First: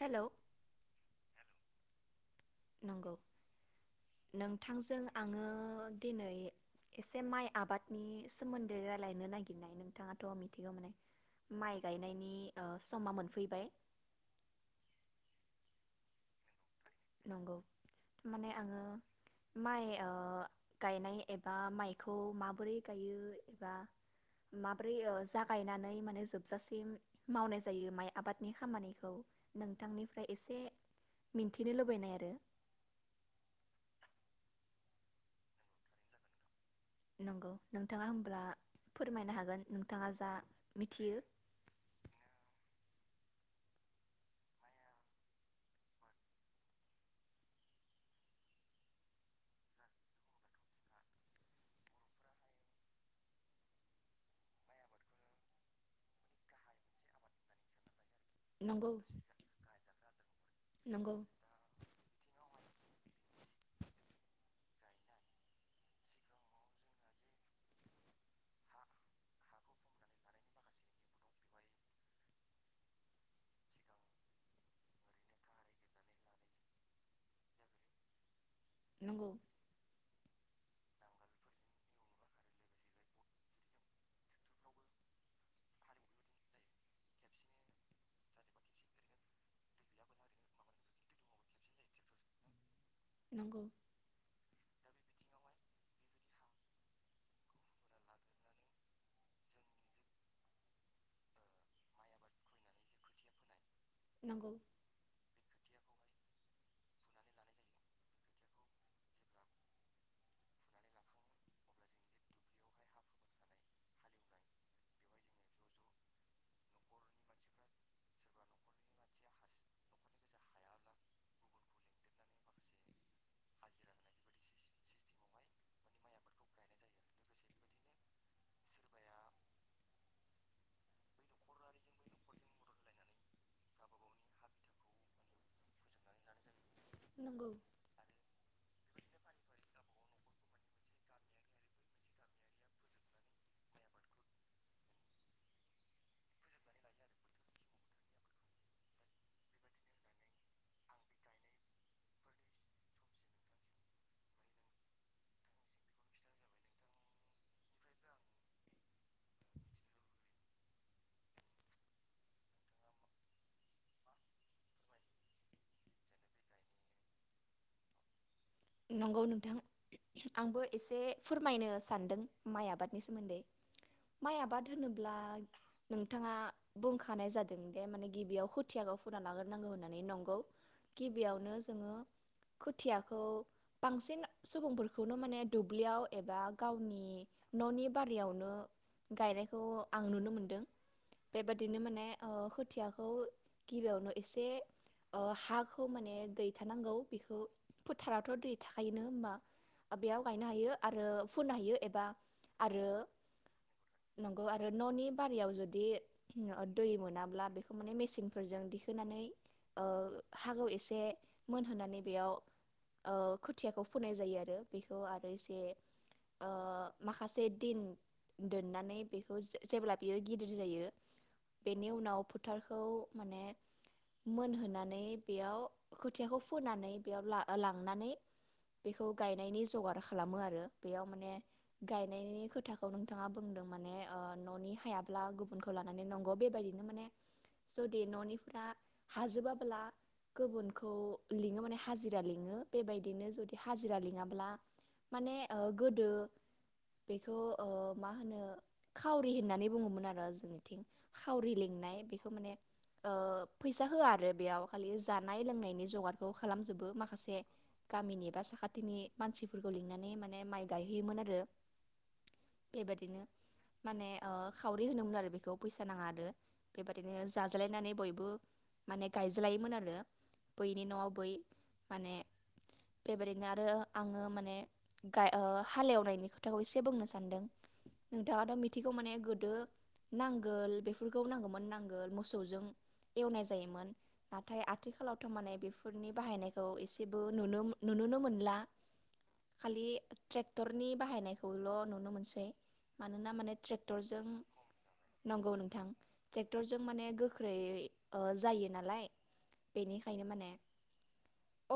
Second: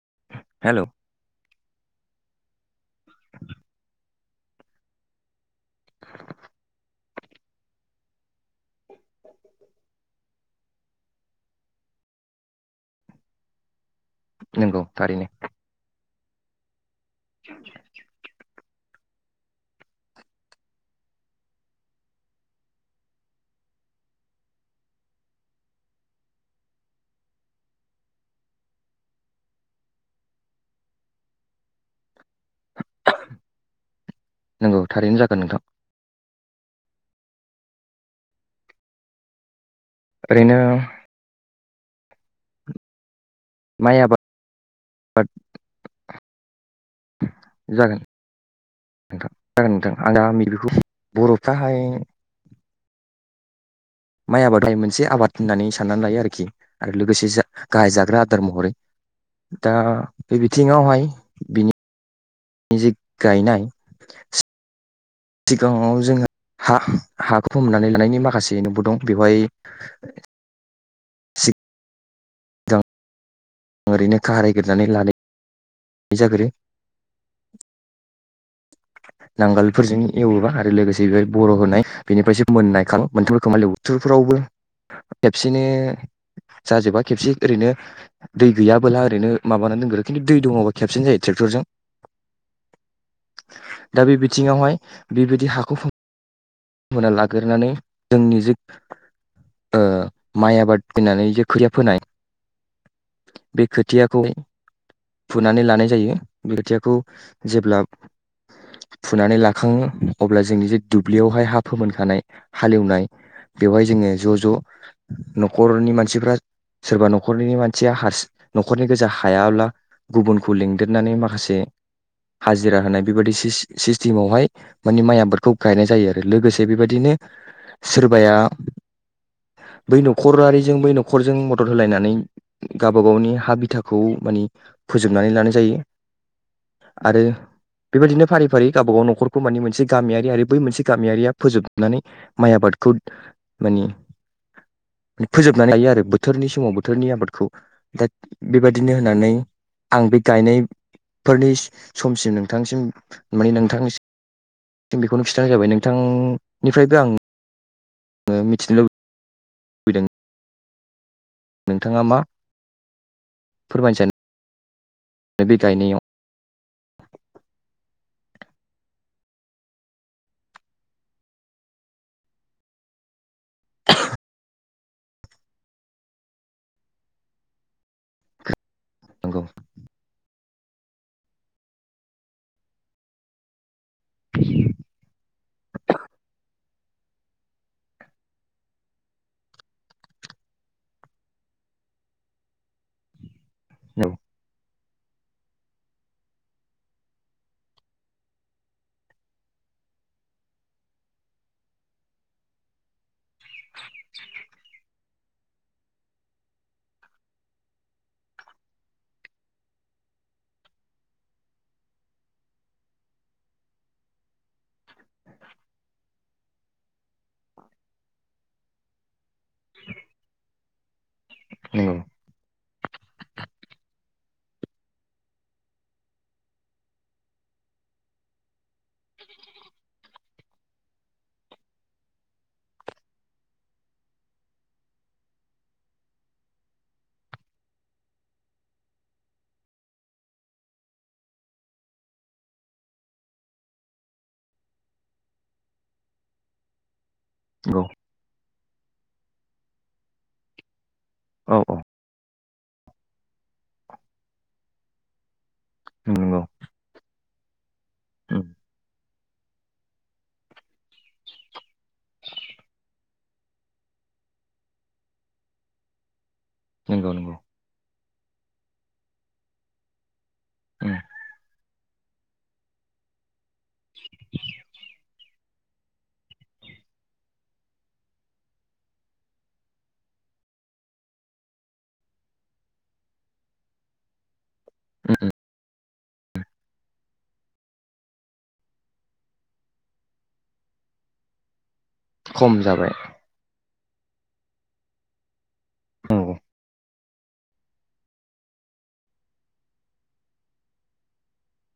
हेल' hello नंगौ नोंथांजों आङो दिनै एसे माइ आबादनि सोमोन्दै रायजलायनो नागिरनाय नोंथाङाथ' मिथिगौ माने माइ गायनायनि समा मोनफैबाय नंगौ थारैनो नंगौ माने आङो माइ ओ गायनाय एबा माइखौ माबोरै गायो एबा माबोरै ओ जागायनानै माने जोबजासिम मावनाय जायो माइ आबादनि खामानिखौ नोंथांनिफ्राय एसे मिन थिनो लुबैनाय आरो नंगौ थारैनो जागोन नोंथां नंगौ नोंथाङा होब्ला फोरमायनो हागोन नों बिथाङा जा ओरैनो मिथियो माय आबाद जागोन नोंथां जागोन नोंथां आं दा मायज्लिखौ बरफ्राहाय माइ आबादखौ मोनसे आबाद होननानै साननानै लायो आरोखि आरो लोगोसे जा गाहाय जाग्रा आदार महरै नंगौ दा बे बिथिङावहाय नंगौ बिनि जि गायनाय सिगाङाव जोङो हा हाखौ फोमोनानै लानायनि माखासे नेमबो दं बेवहाय जों ओरैनो खारायग्रोनानै लायो [unintelligible] नंगौ नांगोलफोरजों एवोबा आरो लोगोसे [unintelligible] नंगौ दा बे बिथिङावहाय बेबायदि हाखौ फोमोनना लाग्रोनानै जोंनि जे ओ माइ आबाद फोनानै जे खोथिया फोनाय बे खोथियाखौ नंगौ फुनानै लानाय जायो बे थियाखौ जेब्ला फुनानै लाखाङो अब्ला जोंनि जे दुब्लियावहाय हा फोमोनखानाय हालेवनाय बेवहाय जोङो ज ज नखरनि मानसिफ्रा सोरबा नखरनि मानसिया हारसिं नखरनि गोजा हायाब्ला गुबुनखौ लिंदेरनानै माखासे हाजिरा होनाय बेबायदि सिस सिस्टेमावहाय माने माइ आबादखौ गायनाय जायो आरो लोगोसे बेबायदिनो सोरबाया बै नखरारिजों बै नखरजों मदद होलायनानै गावबा गावनि हा बिथाखौ मानि फोजोबनानै लानाय जायो आरो नंगौ बेबायदिनो फारि फारि गावबा गाव नखरखौ माने मोनसे गामियारि आरो बै मोनसे गामियारिया फोजोबनानै माइ आबादखौ मानि फोजोबनानै लायो आरो बोथोरनि समाव बोथोरनि आबादखौ दा बेबायदिनो होननानै आं बे गायनायफोरनि समसिम नों नोंथांसिम माने नोंथांनिसिम बेखौनो खिन्थानाय जाबाय नोंथांनिफ्रायबो आं ओ मिथिनो लुबै लुबैदों नोंथाङा मा फोरमायनोसानो बे गायनायाव नंगौ नोंथां आंबो एसे फोरमायनो सानदों माइ आबादनि सोमोन्दै माइ आबाद होनोब्ला नोंथाङा बुंखानाय जादों बे माने गिबियाव खोथियाखौ फुना नंगौ लाग्रोनांगौ होननानै नंगौ गिबियावनो जोङो खोथियाखौ बांसिन सुबुंफोरखौनो माने दुब्लियाव एबा गावनि ननि बारियावनो गायनायखौ आं नुनो मोनदों बेबादिनो माने ओ खोथियाखौ गिबियावनो नंगौ एसे ओ हाखौ माने दै थानांगौ बेखौ फोथारा थ दै थाखायोनो होमबा ओ बेयाव गायनो हायो आरो फुनो हायो एबा आरो नंगौ आरो ननि बारियाव जुदि दै मोनाब्ला बेखौ माने मेसिनफोरजों दिखोनानै ओ हाखौ एसे मोनहोनानै बेयाव ओ खोथियाखौ फोननाय जायो आरो बेखौ आरो एसे ओ माखासे दिन दोननानै बेखौ जे जेब्ला बेयो गिदिर जायो बेनि नंगौ उनाव फोथारखौ माने मोनहोनानै बेयाव खोथियाखौ फुनानै बेयाव ला लां लांनानै बेखौ गायनायनि जगार खालामो आरो बेयाव माने गायनायनि खोथाखौ नोंथाङा बुंदों माने ननि हायाब्ला गुबुनखौ लानानै नंगौ बेबायदिनो माने जुदि ननिफोरा हाजोबाब्ला गुबुनखौ लिङो माने हाजिरा लिङो बेबायदिनो जुदि हाजिरा लिङाब्ला माने ओ गोदो बेखौ ओ नंगौ मा होनो खावरि होननानै बुङोमोन आरो जोंनिथिं। खावरि औ औ लिंनाय बेखौ माने ओ फैसा होआ आरो बेयाव खालि जानाय लोंनाय नि जगारखौ नंगौ खालामजोबो माखासे गामिनि बा उम साखाथिनि मानसिफोरखौ लिंनानै माने माइ गायहैयोमोन आरो बेबायदिनो माने ओ खावरि होनोमोन आरो बेखौ फैसा नाङा आरो नंगौ बेबायदिनो नंगौ जाज्लायनानै बयबो माने गायज्लायोमोन आरो बैनि उम न'आव बै माने बेबायदिनो आरो आङो माने गा ओ हालेवनायनि खोथाखौ एसे बुंनो सान्दों नोंथाङाथ' मिनथिगौ माने गोदो नांगोल बेफोरखौ नांगौमोन नांगोल मोसौजों एवनाय जायोमोन नाथाय आथिखालावथ' माने बेफोरनि बाहायनायखौ एसे बो नुनो नुनोनो मोनला खालि ट्रेक्टरनि बाहायनायखौल' नु नो मोनसै खम जाबाय मानोना माने ट्रे क्टरजों नंगौ नोंथां नंगौ टेक्टरजों माने गोख्रैयै ओ जायो नालाय बेनिखायनो माने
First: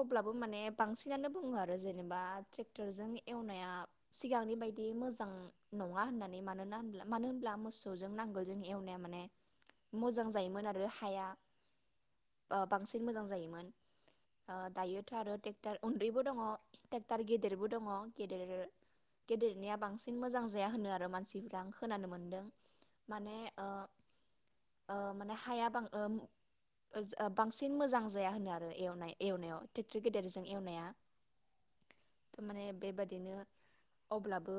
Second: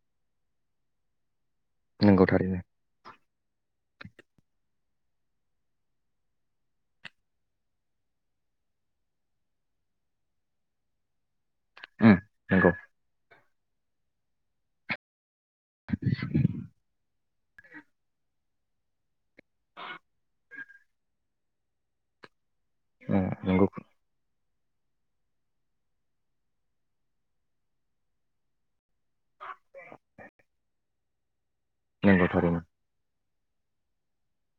अब्लाबो माने बांसिनानो बुङो आर रो जेनेबा नंगौ थारैनो ट्रेक्टरजों एवनाया सिगांनि बायदि बिदि मोजां नङा होननानै मानोना होनब्ला मानो होनब्ला मोसौजों नांगोलजों एवनाया माने मोजां जायोमोन आरो हाया उम ओ नंगौ बांसिन मोजां जायोमोन। ओ दायोथ' आरो टेक्टार उन्दैबो दङ' टेक्टार गेदेरबो दङ' गेदेर गेदेरनिया बांसिन मोजां जाया होनो आरो मानसिफ्रा आं खोनानो मोनदों उम माने ओ नंगौ ओ माने हाया बां उम बांसिन मोजां जाया होनो आरो एवनाय एवनायाव ट्रेक्टर गेदेरजों एवनाया। नंगौ त' थारैनो माने बेबादि बिदिनो अब्लाबो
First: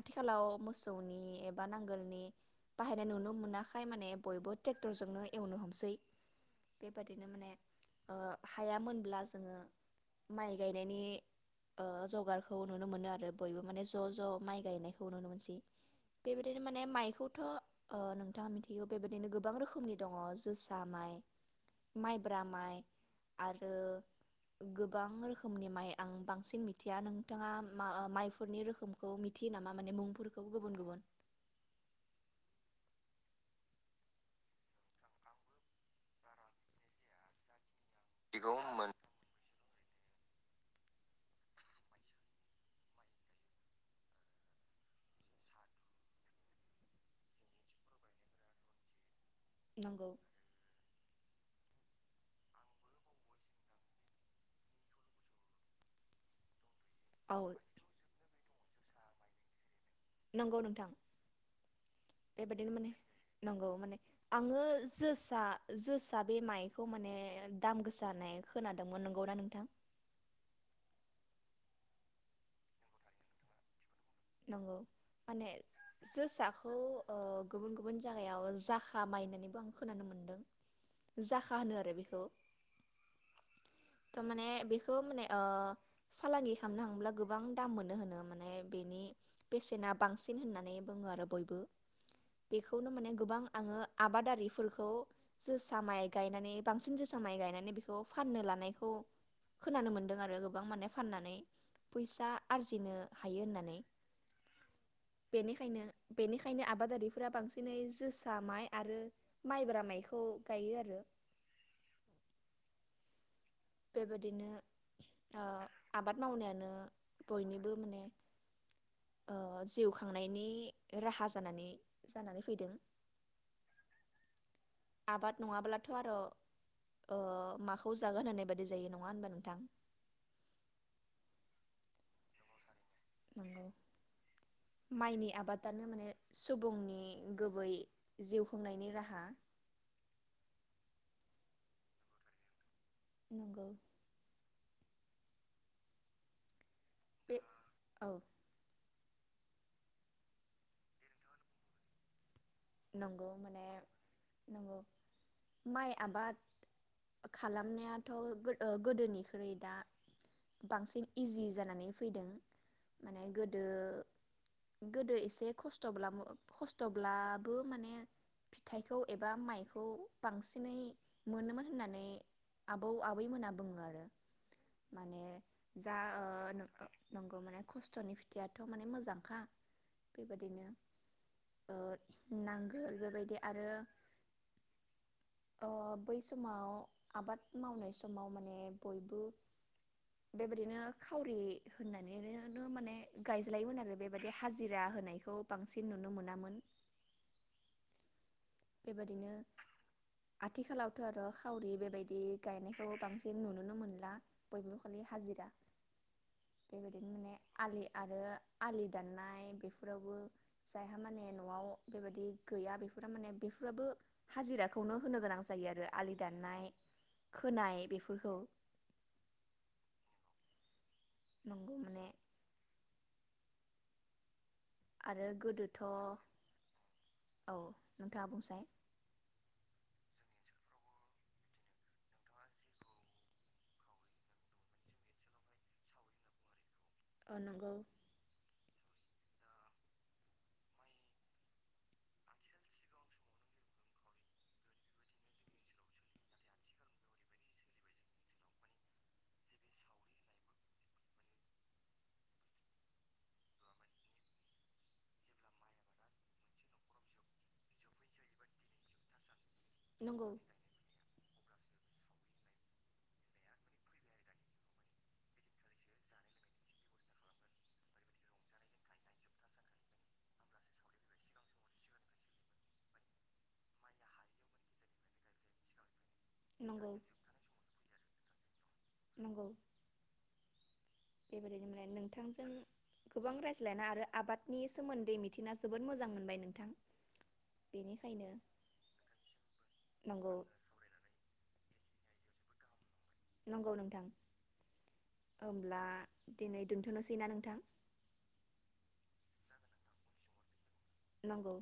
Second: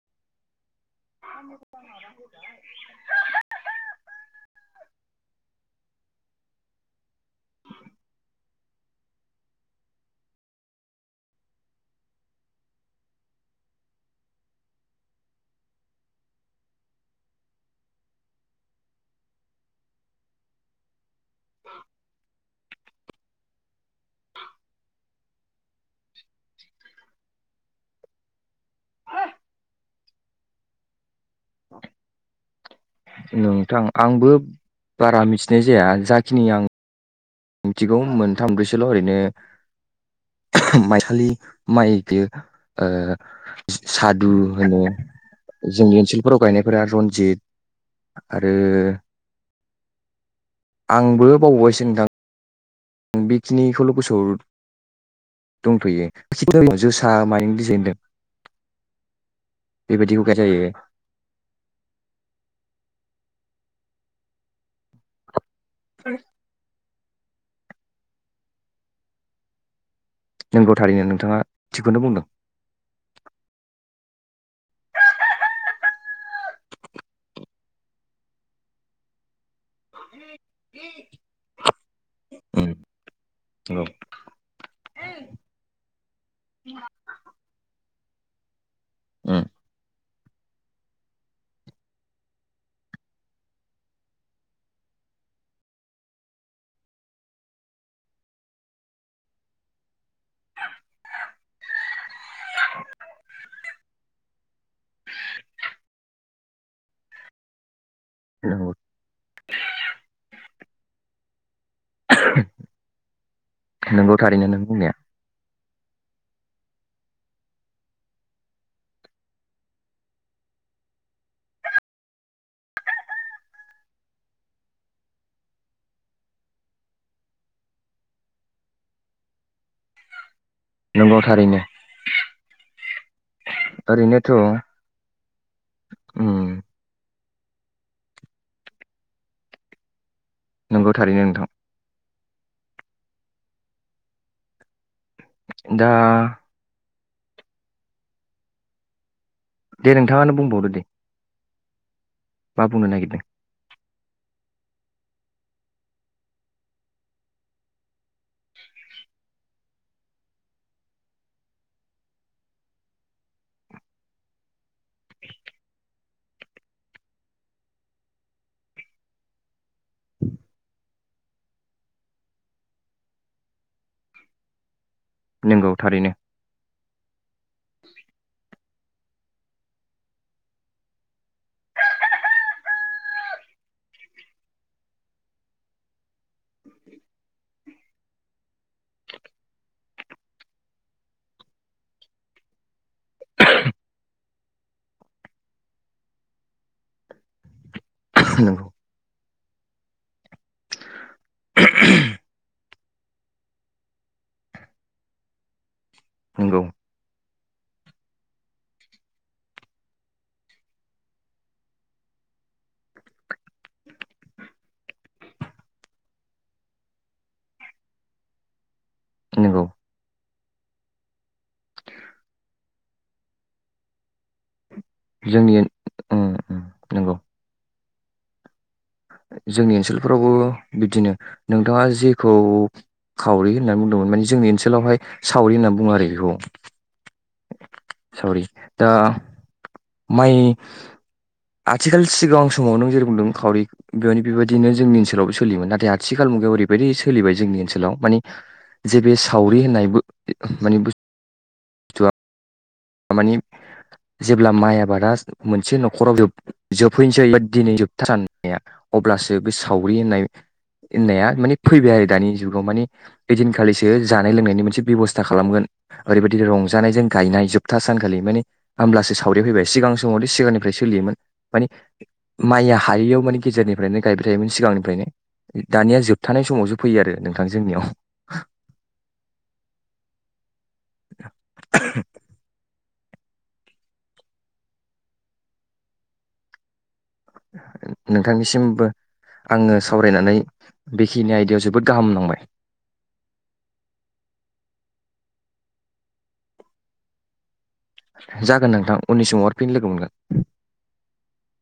आथिखालाव मोसौ [inaudible] ओमफाय माने बयबो ट्रेक्टरजोंनो एवनो हमसै बेबादिनो माने ओ हाया मोनब्ला जोङो माइ गायनायनि ओ जगारखौ नुनो मोनो आरो बयबो माने ज' ज' माइ गायनायखौ नुनो मोनसै बेबायदिनो माने माइखौथ' ओ नोंथाङा मिथिगौ बेबायदिनो गोबां रोखोमनि दङ' जोसा माइ माइब्रा माइ आरो गोबां रोखोमनि माइ आं बांसिन मिथिया नों नोंथाङा मा माइफोरनि रोखोमखौ मिथियो नामा माने मुंफोरखौ गुबुन गुबुन? नोंथां आंबो बारा मिथिनाय जाया जाखिनि आं मिथिगौ मोनथाम ब्रैसोल' ओरैनो माइसालि माइ [unintelligible] ओ सादु होनो जोंनि ओनसोलफोराव गायनायफोरा रन्जित आरो नंगौ आंबो बावबायसो [unintelligible] बेखिनिखौल' गोसोआव दंथ'यो [unintelligible] जोसा औ मानि [unintelligible] नंगौ नोंथां बेबादिनो माने नंगौ माने आङो जोसा जोसा बे माइ खौ माने दाम गोसा होननाय खोनादोंमोन नंगौ ना नोंथां? नोंगौ थारैनो नोंथाङा थिगखौनो बुंदों। नंगौ माने जोसाखौ ओ गुबुन गुबुन जागायाव जाखा मायनानैबो आं खोनानो मोनदों जाखा होनो आरो बेखौ उम नंगौ त' माने बेखौ माने ओ फालांगि खालामनो हांब्ला गोबां दाम मोनो होनोमोन। बेनो उम बेसेनाब बांसिन होननानै बुङो आरो बयबो बेखौनो माने गोबां आङो आबादारिफोरखौ जोसा माइ गायनानै बांसिन जोसा माइ गायनानै बेखौ फाननो लानायखौ खोनानो मोन्दों आरो गोबां माने फाननानै फैसा आरजिनो हायो होननानै। बेनिखायनो बेनिखायनो आबादारिफोरा बांसिनै जोसा माइ नंगौ आरो माइब्रा माइखौ गायो आरो। [unintelligible] नोंगौ थारैनो बेबादिनो नों बुंनाया। ओ आबाद मावनायानो बयनिबो माने ओ जिउ खांनायनि राहा जानानै जानानै फैदों। आबाद नङाब्लाथ' आर' माखौ जागोन होननाय बादि जायो नङा होनबा नोंथां? नंगौ थारैनो। ओरैनोथ' माइनि आबादानो माने उम सुबुंनि गुबै जिउ खुंनायनि राहा। नंगौ थारैनो नोंथां। नंगौ। दा बे औ। दे नोंथाङानो बुंबावदो दे। मा बुंनो नागिरदों नंगौ माने माइ आबाद खालामनायाथ' गोदोनिख्रुइ दा बांसिन इजि जानानै फैदों माने गोदो गोदो एसे खस्थ'ब्ला खस्थ'ब्ला बो माने फिथाइखौ एबा माइखौ बांसिनै मोनोमोन होननानै आबौ आबैमोना बुङो आरो। माने नंगौ जा थारैनो ओ नंगौ माने खिथियाथ' माने मोजांखा बेबादिनो ओ नांगो बेबायदि आरो बै अ समाव आबाद मावनाय समाव माने बयबो बेबायदिनो खावरि होननानैनो माने गायज्लायोमोन आरो बेबायदि हाजिरा होनायखौ बांसिन नुनो मोनामोन। नंगौ बेबायादिनो आथिखालाावथ' आरो खावरि बेबायदि गायनाय थ' बांसिन नुुनोनो मोनला बयबो खालि हाजिरा नंगौ बेबायदिनो माने आलि आरो आलि दाननाय बेफोरावबो जायहा माने न'आव बेबायदि गैया बेफोर माने बेफोराबो हाजिराखौनो होनो गोनां जायो आरो आलि दाननाय खोनाय बेफोरखौ। नोंगौ। नंगौ माने आरो जोंनि गोदोथ' उम उम नंगौ औ नोंथाङा बुंसाय। जोंनि ओनसोलफोरावबो बिदिनो नोंथाङा जेखौ खावरि होननानै बुंदोंमोन माने जोंनि ओनसोलावहाय सावरि होननानै बुङो आरो इखौ। अ नंगौ। दा माइ आथिखाल सिगां समाव नों जेरै बुंदों खावरि बेयावनो बेबायदिनो जोंनि ओनसोलावबो सोलियोमोन नाथाय आथिखाल मुगायाव ओरैबायदि सोलिबाय जोंनि ओनसोलाव मानि जे बे सावरि होननायबो माने बु मानि जेब्ला माइ आबादा मोनसे नखराव जोब-जोबहैनोसै दिनै जोबथारा नाया अब्लासो बे-बे सावरि नंगौ होननाय-होननाया माने फैबाय आरो दानि जुगाव मानि ओइदिनखालिसो जानाय लोंनायनि मोनसे बेबस्था खालामगोन ओरैबायदि रंजानायजों गायनाय जोब- था सानखालि माने होमब्लासो सावरिया फैबाय सिगां समावले सिगांनिफ्राय सोलियोमोन माने माइया हायैयाव मानि गेजेरनिफ्रायनो गायबाय थायोमोन सिगांनिफ्रायनो दानिया जोब- थानाय समावसो नंगौ फैयो आरो नोंथां जोंनियाव [inaudible] नंगौ बेबायदिनो माने नोंथांजों गोबां रायज्लायना आरो आबादनि सोमोन्दै मिथिना जोबोद मोजां मोनबाय नोंथां बेनिखायनो नोंथांनिसिमबो आङो नंगौ सावरायनानै बेखिनि आयदायाव जोबोद गाहाम नांबाय [inaudible] नंगौ नोंथां हमब्ला दिनै दोनथनोसैना नोंथां जागोन नोंथां उननि समाव आरोफिन लोगो मोनगोन नंगौ